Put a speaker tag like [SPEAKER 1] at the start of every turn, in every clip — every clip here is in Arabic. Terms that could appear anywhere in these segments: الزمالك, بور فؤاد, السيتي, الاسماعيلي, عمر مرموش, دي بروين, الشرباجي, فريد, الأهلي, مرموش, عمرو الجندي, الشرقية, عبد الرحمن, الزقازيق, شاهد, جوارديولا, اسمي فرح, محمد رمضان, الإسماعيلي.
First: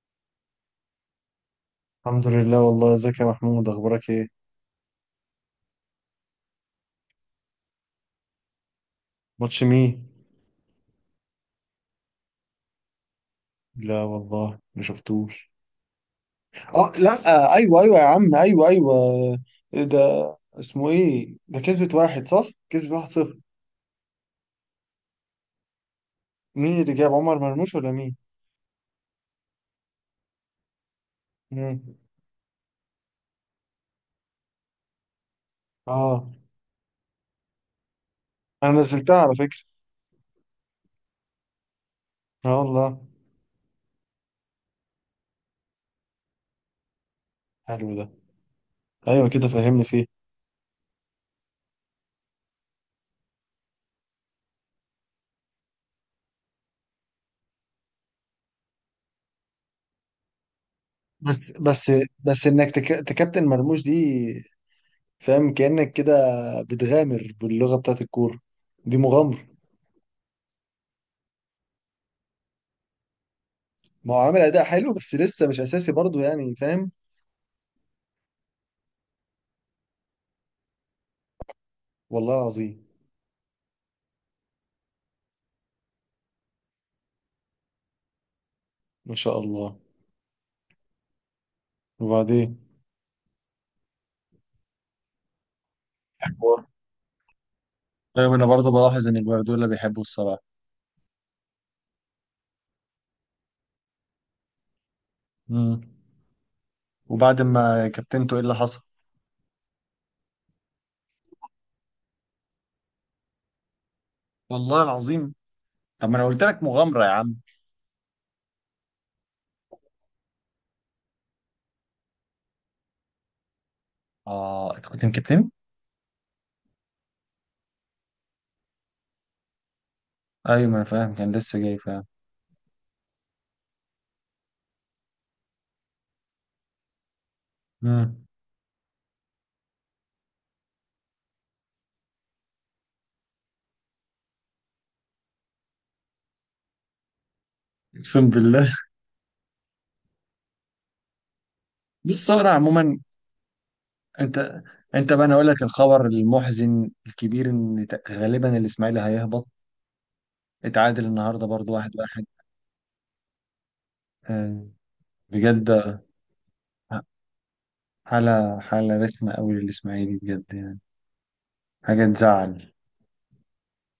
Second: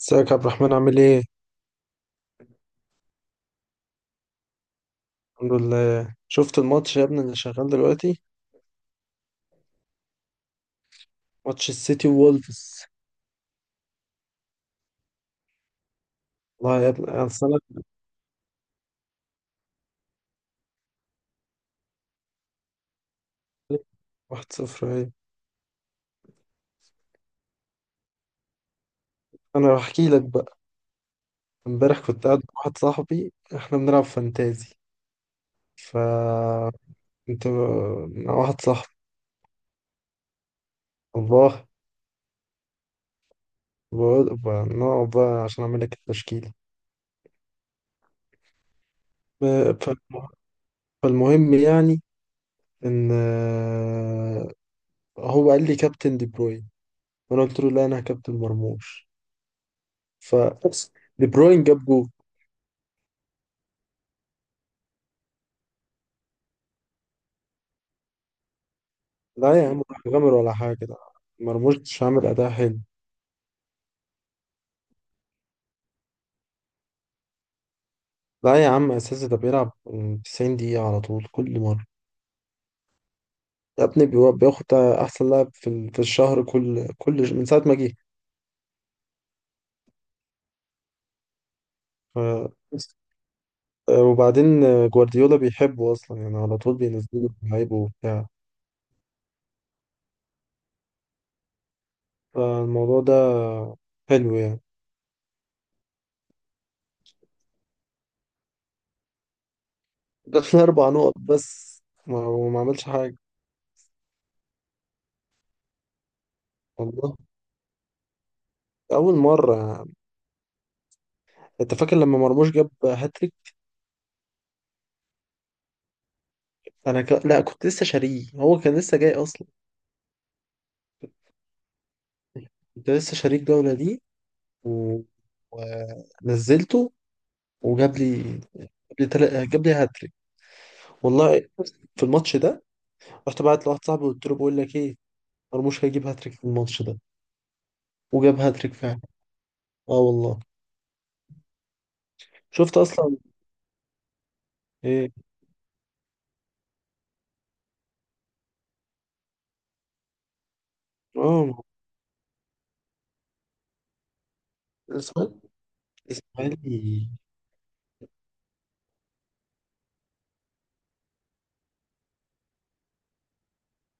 [SPEAKER 1] ازيك يا عبد الرحمن عامل ايه؟
[SPEAKER 2] الحمد لله، والله ازيك يا محمود، اخبارك ايه؟
[SPEAKER 1] الحمد لله، شفت الماتش يا ابني اللي شغال دلوقتي؟
[SPEAKER 2] ماتش مين؟
[SPEAKER 1] ماتش السيتي وولفز.
[SPEAKER 2] لا والله ما شفتوش.
[SPEAKER 1] والله يا
[SPEAKER 2] اه،
[SPEAKER 1] ابني،
[SPEAKER 2] لا،
[SPEAKER 1] اصل
[SPEAKER 2] آه
[SPEAKER 1] انا...
[SPEAKER 2] ايوه ايوه يا عم، ايوه ايوه. إيه ده؟ اسمه ايه ده؟ كسبت واحد صح؟ كسبت واحد صفر؟
[SPEAKER 1] واحد صفر ايه؟
[SPEAKER 2] مين اللي جاب؟ عمر مرموش ولا مين؟
[SPEAKER 1] انا بحكي لك بقى.
[SPEAKER 2] مم.
[SPEAKER 1] امبارح كنت قاعد مع واحد صاحبي، احنا بنلعب فانتازي. ف
[SPEAKER 2] اه،
[SPEAKER 1] مع واحد
[SPEAKER 2] انا
[SPEAKER 1] صاحبي.
[SPEAKER 2] نزلتها على فكرة.
[SPEAKER 1] والله،
[SPEAKER 2] اه والله.
[SPEAKER 1] نقعد بقى عشان اعمل لك التشكيلة.
[SPEAKER 2] حلو ده. ايوه كده،
[SPEAKER 1] ب-
[SPEAKER 2] فهمني فيه.
[SPEAKER 1] فالم- فالمهم يعني، ان هو قال لي كابتن دي بروين، وانا قلت له لا، انا كابتن مرموش. فبس، دي
[SPEAKER 2] بس
[SPEAKER 1] بروين جاب
[SPEAKER 2] بس
[SPEAKER 1] جول.
[SPEAKER 2] بس انك تكابتن مرموش دي، فاهم؟ كأنك كده بتغامر باللغة بتاعت الكورة، دي مغامرة.
[SPEAKER 1] لا يا عم، راح غامر ولا حاجة ده، مرموش مش عامل أداء حلو.
[SPEAKER 2] ما هو عامل اداء حلو بس لسه مش اساسي برضه، يعني فاهم.
[SPEAKER 1] لا يا عم، أساسي، ده بيلعب 90 دقيقة على طول كل مرة.
[SPEAKER 2] والله العظيم.
[SPEAKER 1] يا ابني، بياخد أحسن لاعب في الشهر، كل من ساعة ما جه.
[SPEAKER 2] ما شاء الله.
[SPEAKER 1] ف-
[SPEAKER 2] وبعدين؟
[SPEAKER 1] بس. وبعدين جوارديولا بيحبه أصلا يعني، على
[SPEAKER 2] حلوة.
[SPEAKER 1] طول بينزله لعيبه وبتاع.
[SPEAKER 2] طيب انا برضه بلاحظ ان جوارديولا بيحبه الصراحه.
[SPEAKER 1] فالموضوع ده حلو يعني.
[SPEAKER 2] امم. وبعد ما كابتنته ايه اللي حصل؟
[SPEAKER 1] جاب لنا أربع نقط بس، وما عملش حاجة.
[SPEAKER 2] والله العظيم. طب ما انا قلت لك مغامره يا
[SPEAKER 1] والله،
[SPEAKER 2] عم.
[SPEAKER 1] أول مرة يعني. أنت فاكر لما مرموش جاب هاتريك؟
[SPEAKER 2] اه انت كنت مكابتن؟
[SPEAKER 1] لا، كنت لسه شاريه، هو كان لسه جاي اصلا.
[SPEAKER 2] ايوه، ما انا فاهم كان لسه جاي، فاهم.
[SPEAKER 1] كنت لسه شاريه الجوله دي، و... ونزلته، وجاب لي
[SPEAKER 2] امم.
[SPEAKER 1] جاب جاب لي هاتريك، والله، في الماتش ده. رحت بعت لواحد صاحبي، قلت له بقول لك ايه، مرموش هيجيب هاتريك في الماتش ده،
[SPEAKER 2] اقسم
[SPEAKER 1] وجاب
[SPEAKER 2] بالله؟
[SPEAKER 1] هاتريك فعلا. اه والله.
[SPEAKER 2] بص هو أنا
[SPEAKER 1] شفت
[SPEAKER 2] عموما،
[SPEAKER 1] اصلا؟
[SPEAKER 2] انت
[SPEAKER 1] ايه.
[SPEAKER 2] انت بقى انا اقول لك الخبر المحزن الكبير، ان غالبا الاسماعيلي هيهبط. اتعادل النهارده
[SPEAKER 1] اه.
[SPEAKER 2] برضه واحد واحد. آه،
[SPEAKER 1] الاسماعيلي.
[SPEAKER 2] بجد.
[SPEAKER 1] الاسماعيلي،
[SPEAKER 2] حالة، حالة رسمة قوي للإسماعيلي بجد يعني، حاجة تزعل.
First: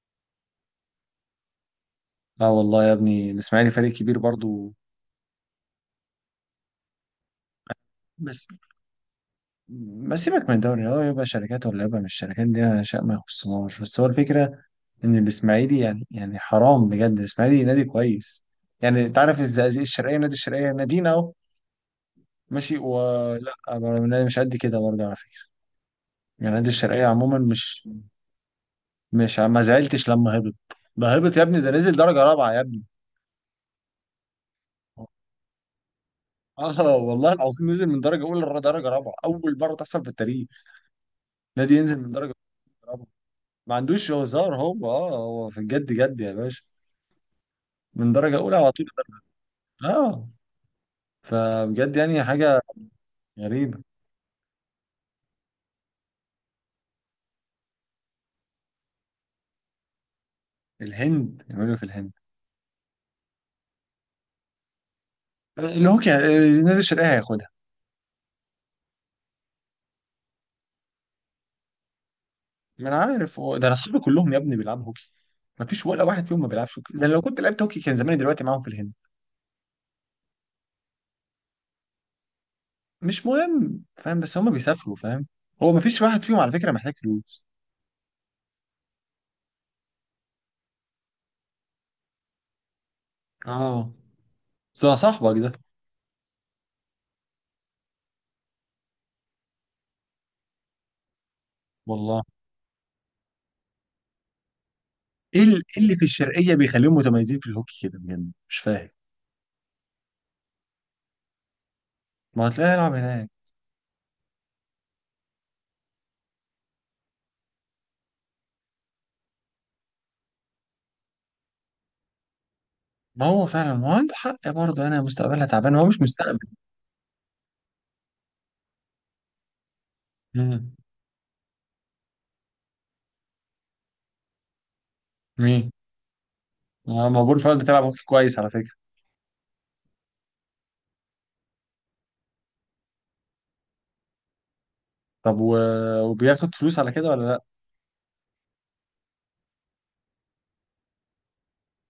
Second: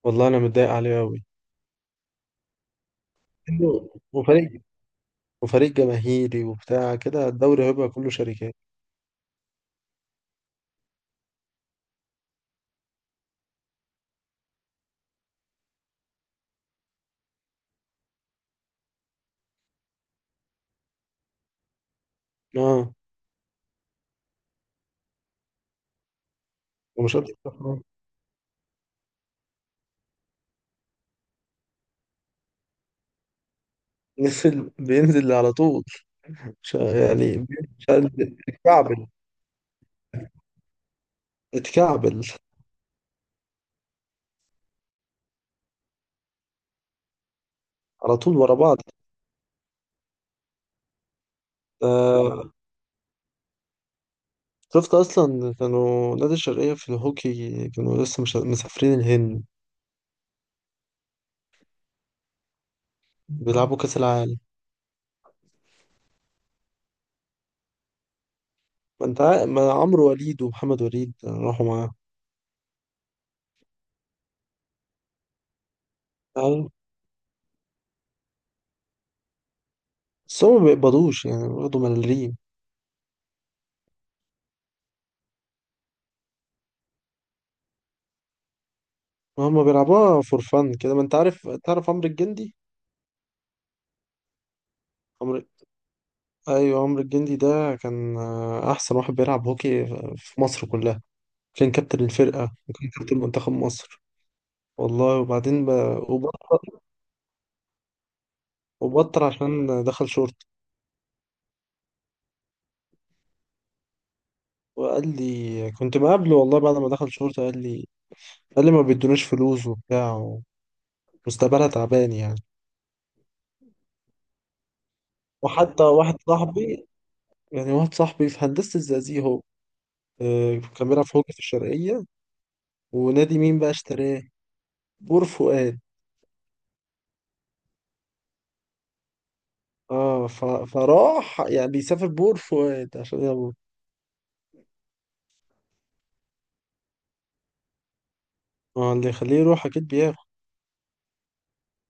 [SPEAKER 1] والله انا متضايق عليه قوي.
[SPEAKER 2] اه والله يا ابني الإسماعيلي فريق كبير
[SPEAKER 1] وفريق،
[SPEAKER 2] برضو.
[SPEAKER 1] وفريق جماهيري وبتاع كده، الدوري هيبقى كله
[SPEAKER 2] بس
[SPEAKER 1] شركات.
[SPEAKER 2] ما سيبك من الدوري، هو يبقى شركات ولا يبقى مش شركات دي شيء ما يخصناش، بس هو الفكرة إن الإسماعيلي يعني، يعني حرام بجد، الإسماعيلي نادي كويس. يعني أنت عارف الزقازيق الشرقية، نادي الشرقية نادينا أهو، ماشي
[SPEAKER 1] اه.
[SPEAKER 2] ولا؟ نادي مش قد كده برضه على فكرة، يعني نادي الشرقية
[SPEAKER 1] ومش
[SPEAKER 2] عموما
[SPEAKER 1] هتفرح؟
[SPEAKER 2] مش، مش ما زعلتش لما هبط. ده هبط يا ابني، ده نزل درجة رابعة يا ابني.
[SPEAKER 1] نزل، بينزل على طول. ش-
[SPEAKER 2] اه والله
[SPEAKER 1] يعني
[SPEAKER 2] العظيم نزل من درجه اولى لدرجه
[SPEAKER 1] اتكعبل،
[SPEAKER 2] رابعه، اول مره تحصل في التاريخ. نادي ينزل من
[SPEAKER 1] اتكعبل
[SPEAKER 2] درجه أولى لرابعه؟ ما عندوش هزار هو، اه هو في الجد جد يا باشا. من
[SPEAKER 1] على
[SPEAKER 2] درجه
[SPEAKER 1] طول ورا
[SPEAKER 2] اولى على
[SPEAKER 1] بعض.
[SPEAKER 2] طول درجة. اه. فبجد يعني
[SPEAKER 1] آه،
[SPEAKER 2] حاجه غريبه.
[SPEAKER 1] شفت اصلا؟ كانوا نادي الشرقية في الهوكي، كانوا لسه مش مسافرين الهند،
[SPEAKER 2] الهند؟ يعملوا إيه في الهند؟
[SPEAKER 1] بيلعبوا كأس العالم.
[SPEAKER 2] الهوكي؟ النادي الشرقيه هياخدها.
[SPEAKER 1] ما انت عا- ما عمرو وليد ومحمد وليد راحوا معاه.
[SPEAKER 2] ما انا عارف هو ده، انا اصحابي كلهم يا ابني بيلعبوا هوكي. ما فيش ولا واحد فيهم ما
[SPEAKER 1] أيوة.
[SPEAKER 2] بيلعبش هوكي، لان لو كنت لعبت هوكي كان زماني دلوقتي معاهم في الهند.
[SPEAKER 1] بس هم ما بيقبضوش يعني، برضه ملاليم.
[SPEAKER 2] مش مهم، فاهم؟ بس هم بيسافروا فاهم. هو ما فيش واحد فيهم على فكره محتاج فلوس.
[SPEAKER 1] هم بيلعبوها فور فن كده، ما انت عارف، تعرف عمرو الجندي؟
[SPEAKER 2] اه. ده صاحبك
[SPEAKER 1] عمرو،
[SPEAKER 2] ده.
[SPEAKER 1] ايوه، عمرو الجندي ده كان احسن واحد بيلعب هوكي في مصر كلها. كان كابتن
[SPEAKER 2] والله.
[SPEAKER 1] الفرقة وكان كابتن منتخب مصر، والله.
[SPEAKER 2] إيه اللي في الشرقيه
[SPEAKER 1] وبطل،
[SPEAKER 2] بيخليهم متميزين في الهوكي كده بجد، مش فاهم.
[SPEAKER 1] وبطل عشان دخل شورت.
[SPEAKER 2] ما هتلاقيه يلعب هناك.
[SPEAKER 1] وقال لي، كنت مقابله والله، بعد ما دخل شورت قال لي ما بيدوناش فلوس وبتاع، ومستقبلها تعبان يعني.
[SPEAKER 2] ما هو فعلا، ما هو عنده حق برضه، انا مستقبلها تعبان،
[SPEAKER 1] وحتى
[SPEAKER 2] هو مش
[SPEAKER 1] واحد
[SPEAKER 2] مستقبل.
[SPEAKER 1] صاحبي، يعني واحد صاحبي في هندسة الزقازيق، هو
[SPEAKER 2] مم.
[SPEAKER 1] كان بيلعب في هوكي في الشرقية. ونادي مين بقى اشتراه؟ بور
[SPEAKER 2] مين؟
[SPEAKER 1] فؤاد.
[SPEAKER 2] آه، ما بقول فعلا بتلعب هوكي كويس على فكره.
[SPEAKER 1] اه، فراح يعني بيسافر بور فؤاد عشان يلا.
[SPEAKER 2] طب وبياخد فلوس على كده ولا لا؟
[SPEAKER 1] اه، اللي يخليه يروح اكيد بياخد.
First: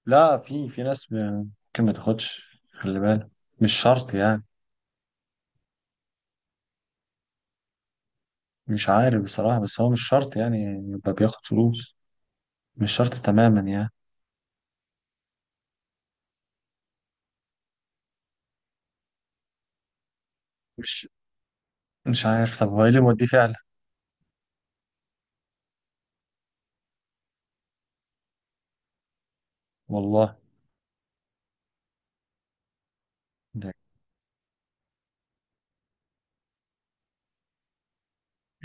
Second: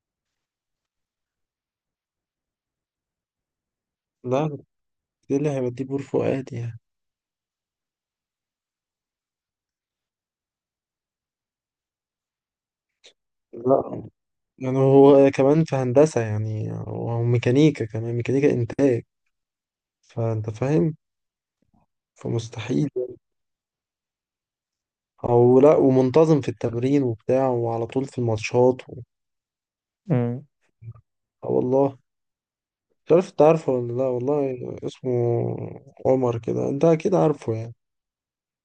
[SPEAKER 2] لا، في ناس ممكن ما تاخدش، خلي بالك. مش شرط يعني.
[SPEAKER 1] لا، ده اللي هيوديه بور فؤاد يعني.
[SPEAKER 2] مش عارف بصراحه، بس هو مش شرط يعني يبقى بياخد فلوس. مش شرط تماما يعني.
[SPEAKER 1] لا، يعني هو كمان في هندسة، يعني هو ميكانيكا، كمان ميكانيكا إنتاج، فأنت فاهم.
[SPEAKER 2] مش مش عارف، طب هو ايه
[SPEAKER 1] فمستحيل،
[SPEAKER 2] اللي موديه فعلا؟
[SPEAKER 1] أو لا، ومنتظم في التمرين وبتاع وعلى طول في الماتشات امم
[SPEAKER 2] والله.
[SPEAKER 1] اه والله. مش عارف انت عارفه ولا لا، والله، اسمه عمر كده، انت اكيد عارفه يعني.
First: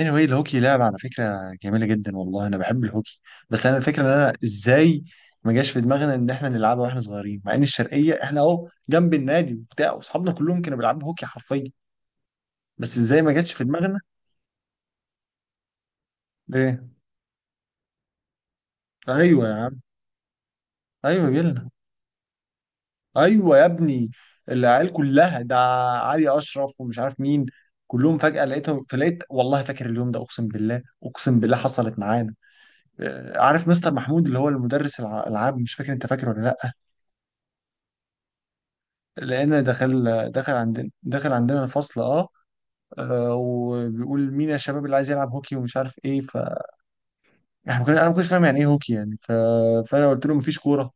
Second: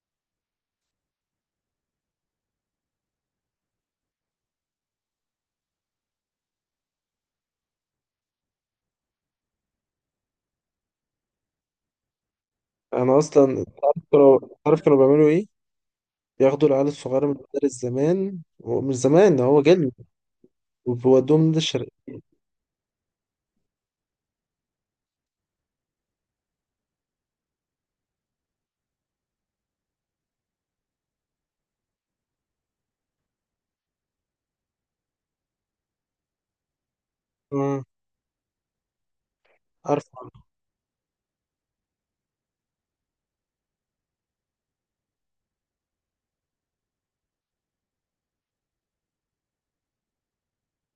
[SPEAKER 2] anyway الهوكي لعبة على فكرة جميلة جدا، والله أنا بحب الهوكي. بس أنا الفكرة إن أنا إزاي ما جاش في دماغنا إن إحنا نلعبها وإحنا صغيرين، مع إن الشرقية إحنا أهو جنب النادي وبتاع وأصحابنا كلهم كانوا بيلعبوا هوكي حرفيا. بس
[SPEAKER 1] انا
[SPEAKER 2] إزاي ما
[SPEAKER 1] اصلا
[SPEAKER 2] جاتش في
[SPEAKER 1] انت عارف
[SPEAKER 2] دماغنا؟
[SPEAKER 1] كانوا، عارف كانوا بيعملوا ايه؟ بياخدوا العيال
[SPEAKER 2] إيه؟
[SPEAKER 1] الصغيره من المدارس زمان، هو مش زمان ده،
[SPEAKER 2] أيوه يا
[SPEAKER 1] هو
[SPEAKER 2] عم.
[SPEAKER 1] جيل،
[SPEAKER 2] أيوه
[SPEAKER 1] وبيودوهم النادي
[SPEAKER 2] جيلنا.
[SPEAKER 1] الشرقية.
[SPEAKER 2] أيوه يا ابني. العيال كلها ده، علي أشرف ومش عارف مين، كلهم فجأة لقيتهم، فلقيت والله فاكر اليوم ده، أقسم بالله أقسم بالله حصلت معانا. آه، عارف مستر محمود اللي هو المدرس الألعاب، مش فاكر؟ أنت فاكر ولا لأ؟
[SPEAKER 1] اه،
[SPEAKER 2] لان دخل
[SPEAKER 1] عارفه، عارفه.
[SPEAKER 2] دخل عندنا، دخل عندنا الفصل. اه. آه، وبيقول مين يا شباب اللي عايز يلعب هوكي ومش عارف ايه، ف احنا ما كنا- انا ما كنتش فاهم يعني ايه هوكي يعني فانا قلت له مفيش كوره؟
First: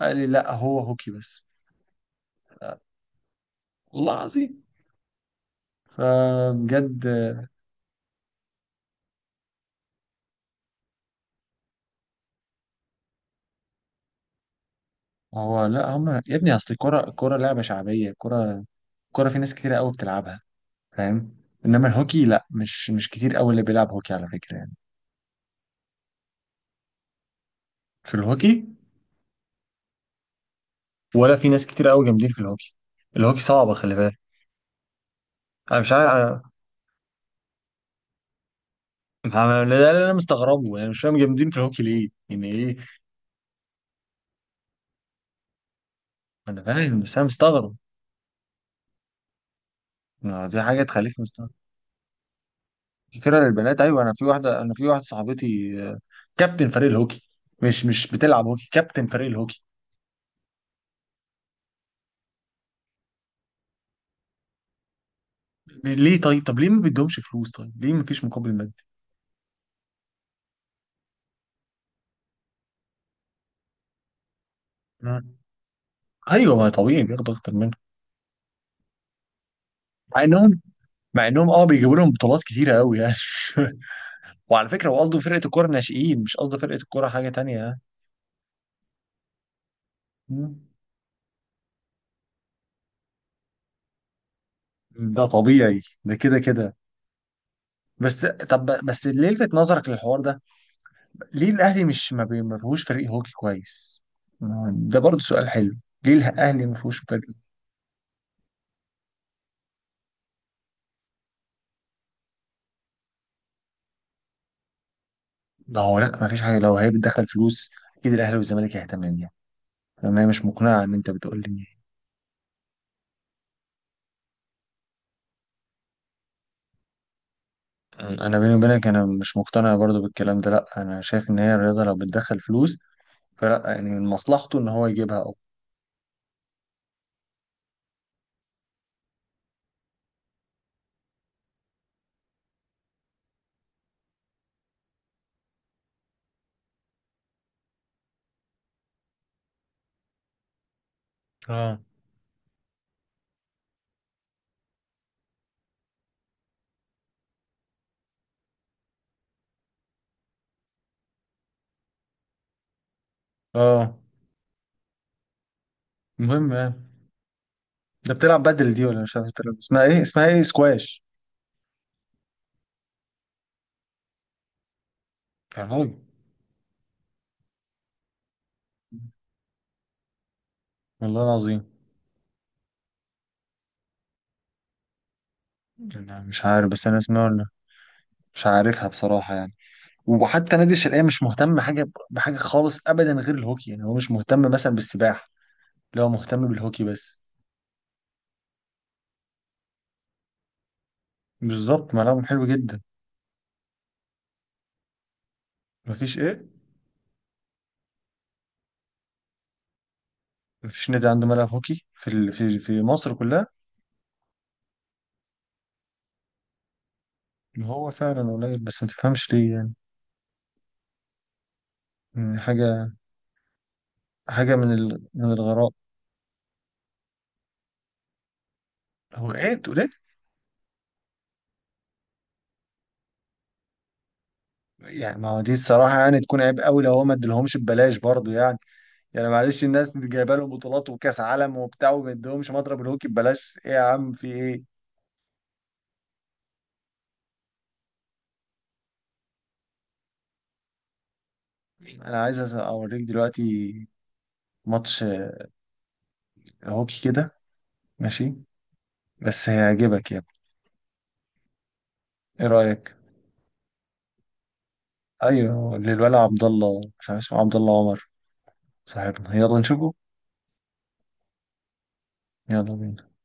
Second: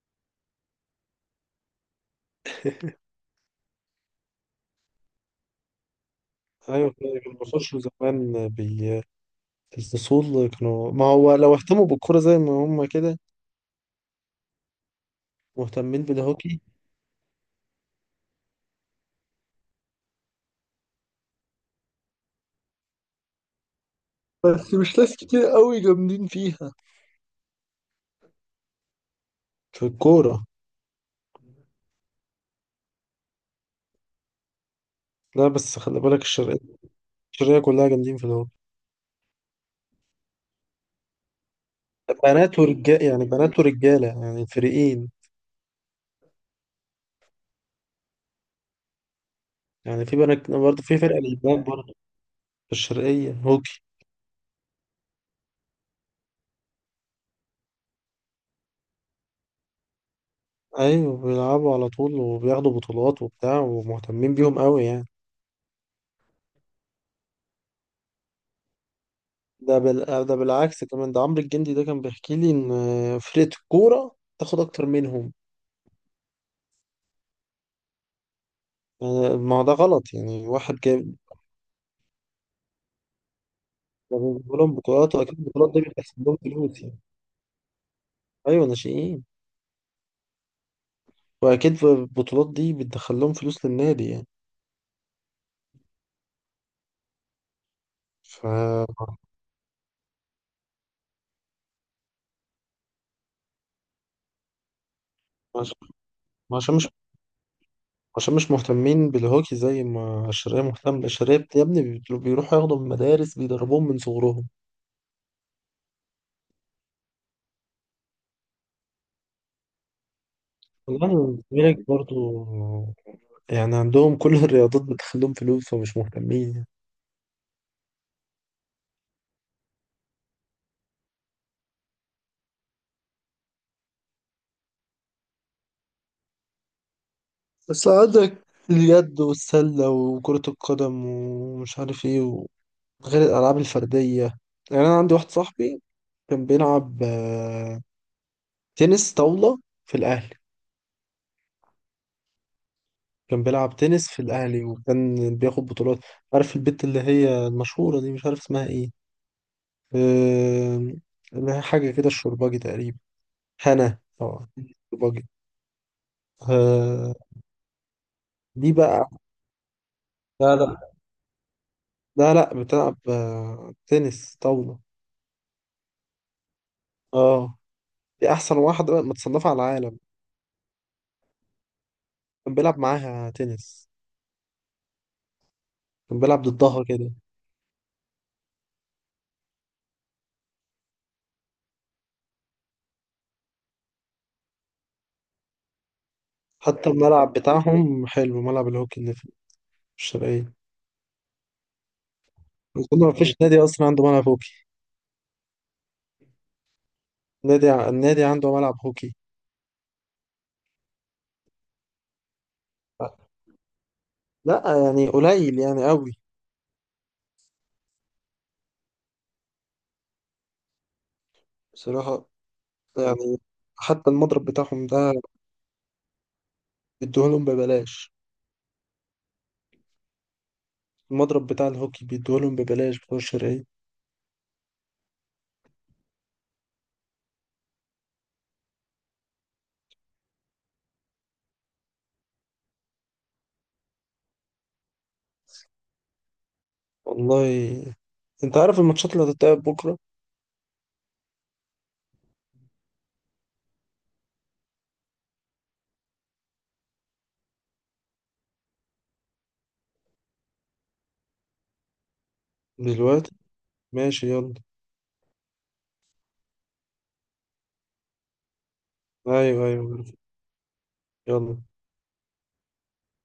[SPEAKER 2] قال لي لا هو هوكي بس. والله العظيم.
[SPEAKER 1] ايوه
[SPEAKER 2] فبجد
[SPEAKER 1] كده، كانوا
[SPEAKER 2] آه،
[SPEAKER 1] بيخشوا زمان الفصول. كانوا، ما هو لو اهتموا بالكورة زي ما هم كده
[SPEAKER 2] هو لا،
[SPEAKER 1] مهتمين
[SPEAKER 2] هم يا ابني
[SPEAKER 1] بالهوكي.
[SPEAKER 2] اصل الكوره، الكوره لعبه شعبيه، الكوره، الكوره في ناس كتير قوي بتلعبها، فاهم؟ انما الهوكي لا، مش كتير قوي اللي بيلعب هوكي على فكره يعني.
[SPEAKER 1] بس مش ناس كتير قوي جامدين فيها،
[SPEAKER 2] في الهوكي.
[SPEAKER 1] في الكورة.
[SPEAKER 2] ولا في ناس كتير قوي جامدين في الهوكي. الهوكي صعبه، خلي بالك.
[SPEAKER 1] لا،
[SPEAKER 2] انا
[SPEAKER 1] بس
[SPEAKER 2] مش
[SPEAKER 1] خلي بالك
[SPEAKER 2] عارف.
[SPEAKER 1] الشرقية، الشرقية كلها جامدين في الهوكي.
[SPEAKER 2] فاهم؟ ده اللي انا مستغربه يعني، مش فاهم جامدين في الهوكي ليه، يعني
[SPEAKER 1] بنات
[SPEAKER 2] ايه.
[SPEAKER 1] ورجال يعني، بنات ورجالة يعني الفريقين.
[SPEAKER 2] انا فاهم، بس انا مستغرب.
[SPEAKER 1] يعني في
[SPEAKER 2] ما
[SPEAKER 1] بنات
[SPEAKER 2] في حاجه
[SPEAKER 1] برضه، في
[SPEAKER 2] تخليك
[SPEAKER 1] فرقة
[SPEAKER 2] مستغرب.
[SPEAKER 1] للبنات برضه في الشرقية
[SPEAKER 2] كتير للبنات،
[SPEAKER 1] هوكي.
[SPEAKER 2] ايوه انا في واحده، انا في واحده صاحبتي آه، كابتن فريق الهوكي. مش بتلعب هوكي، كابتن فريق الهوكي.
[SPEAKER 1] أيوة، بيلعبوا على طول وبياخدوا بطولات وبتاع، ومهتمين بيهم قوي يعني.
[SPEAKER 2] ليه طيب؟ طب ليه ما بيدهمش فلوس؟ طيب ليه ما فيش مقابل مادي؟
[SPEAKER 1] ده بالعكس كمان. ده عمرو الجندي ده كان بيحكي لي إن فرقة الكورة تاخد أكتر منهم.
[SPEAKER 2] مم. ايوه، ما طبيعي بياخدوا اكتر منه.
[SPEAKER 1] ما هو ده غلط
[SPEAKER 2] مع
[SPEAKER 1] يعني.
[SPEAKER 2] انهم
[SPEAKER 1] واحد جايب،
[SPEAKER 2] مع انهم اه بيجيبوا لهم بطولات كتيره قوي يعني.
[SPEAKER 1] لما بيجيبوا
[SPEAKER 2] وعلى
[SPEAKER 1] لهم
[SPEAKER 2] فكره هو
[SPEAKER 1] بطولات،
[SPEAKER 2] قصده
[SPEAKER 1] واكيد
[SPEAKER 2] فرقه الكوره
[SPEAKER 1] البطولات دي بتدخل
[SPEAKER 2] الناشئين، مش
[SPEAKER 1] لهم
[SPEAKER 2] قصده فرقه
[SPEAKER 1] فلوس يعني.
[SPEAKER 2] الكوره حاجه تانية يعني.
[SPEAKER 1] ايوه، ناشئين.
[SPEAKER 2] مم.
[SPEAKER 1] واكيد البطولات دي بتدخل لهم فلوس للنادي يعني.
[SPEAKER 2] ده طبيعي، ده كده كده. بس
[SPEAKER 1] ف
[SPEAKER 2] طب بس اللي لفت نظرك للحوار ده، ليه الاهلي مش ما فيهوش فريق هوكي كويس؟ ده برضه سؤال
[SPEAKER 1] عش-
[SPEAKER 2] حلو. ليه الاهلي ما
[SPEAKER 1] عشان مش
[SPEAKER 2] فيهوش فريق؟
[SPEAKER 1] عشان مش مهتمين بالهوكي زي ما الشرقية مهتمة. الشرقية يا ابني بيروحوا ياخدوا من مدارس، بيدربوهم من صغرهم.
[SPEAKER 2] لا هو لا، ما فيش حاجه، لو هي بتدخل فلوس اكيد الاهلي والزمالك هيهتم بيها. انا مش مقنعه ان انت
[SPEAKER 1] والله
[SPEAKER 2] بتقول لي.
[SPEAKER 1] الزمالك برضو، يعني عندهم كل الرياضات بتدخل لهم فلوس، فمش مهتمين يعني.
[SPEAKER 2] انا بيني وبينك انا مش مقتنع برضه بالكلام ده، لا انا شايف ان هي الرياضه لو بتدخل فلوس فلا يعني من مصلحته ان هو يجيبها أو.
[SPEAKER 1] بس عندك اليد والسلة وكرة القدم ومش عارف ايه، غير الألعاب الفردية. يعني أنا عندي واحد صاحبي كان بيلعب تنس طاولة في الأهلي.
[SPEAKER 2] اه.
[SPEAKER 1] كان بيلعب تنس في الأهلي، وكان بياخد بطولات. عارف البت اللي هي المشهورة دي؟ مش عارف اسمها ايه، آم، اللي هي حاجة كده الشرباجي تقريبا.
[SPEAKER 2] اه.
[SPEAKER 1] هنا طبعا، الشرباجي.
[SPEAKER 2] المهم يعني.
[SPEAKER 1] آه،
[SPEAKER 2] ده بتلعب
[SPEAKER 1] دي
[SPEAKER 2] بدل دي ولا
[SPEAKER 1] بقى،
[SPEAKER 2] مش عارف بتلعب اسمها ايه، اسمها ايه،
[SPEAKER 1] لا لا،
[SPEAKER 2] سكواش؟
[SPEAKER 1] لا لا بتلعب تنس طاولة.
[SPEAKER 2] يا راجل.
[SPEAKER 1] اه، دي أحسن واحدة متصنفة على العالم.
[SPEAKER 2] والله العظيم.
[SPEAKER 1] كان بيلعب معاها تنس،
[SPEAKER 2] أنا
[SPEAKER 1] كان بيلعب
[SPEAKER 2] مش عارف
[SPEAKER 1] ضدها
[SPEAKER 2] بس أنا
[SPEAKER 1] كده.
[SPEAKER 2] اسمها ولا، مش عارفها بصراحة يعني. وحتى نادي الشرقية مش مهتم حاجة بحاجة خالص أبدا غير الهوكي، يعني هو مش مهتم مثلا بالسباحة، لا هو مهتم بالهوكي
[SPEAKER 1] حتى
[SPEAKER 2] بس.
[SPEAKER 1] الملعب بتاعهم حلو، ملعب الهوكي اللي في الشرقية.
[SPEAKER 2] بالظبط، ملعبهم حلو جدا.
[SPEAKER 1] أظن ما فيش نادي أصلا عنده ملعب هوكي،
[SPEAKER 2] مفيش إيه؟
[SPEAKER 1] النادي عنده ملعب هوكي.
[SPEAKER 2] مفيش نادي عنده ملعب هوكي في في مصر كلها؟
[SPEAKER 1] لا، يعني قليل يعني، قوي
[SPEAKER 2] هو فعلا قليل، بس ما تفهمش ليه يعني.
[SPEAKER 1] بصراحة.
[SPEAKER 2] يعني حاجة،
[SPEAKER 1] يعني حتى المضرب
[SPEAKER 2] حاجة
[SPEAKER 1] بتاعهم ده
[SPEAKER 2] من الغراء.
[SPEAKER 1] بيدوهولهم ببلاش،
[SPEAKER 2] هو إيه تقول إيه؟
[SPEAKER 1] المضرب بتاع الهوكي بيدوهولهم ببلاش بتوع الشرقية.
[SPEAKER 2] يعني ما هو دي الصراحة يعني تكون عيب قوي لو هو ما ادالهمش ببلاش برضه يعني. يعني معلش الناس دي جايبه لهم بطولات وكاس عالم وبتاع وما يديهمش مضرب الهوكي ببلاش، ايه يا عم، في ايه؟
[SPEAKER 1] والله. أنت عارف الماتشات اللي هتتلعب بكرة؟
[SPEAKER 2] انا عايز اوريك دلوقتي ماتش هوكي كده، ماشي؟ بس هيعجبك يا ابني. ايه رايك؟
[SPEAKER 1] دلوقتي، ماشي يلا.
[SPEAKER 2] ايوه للولا عبد الله، مش عارف اسمه عبد الله عمر، صاحبنا، يلا
[SPEAKER 1] أيوه
[SPEAKER 2] نشوفه.
[SPEAKER 1] أيوه، يلا.
[SPEAKER 2] يلا بينا.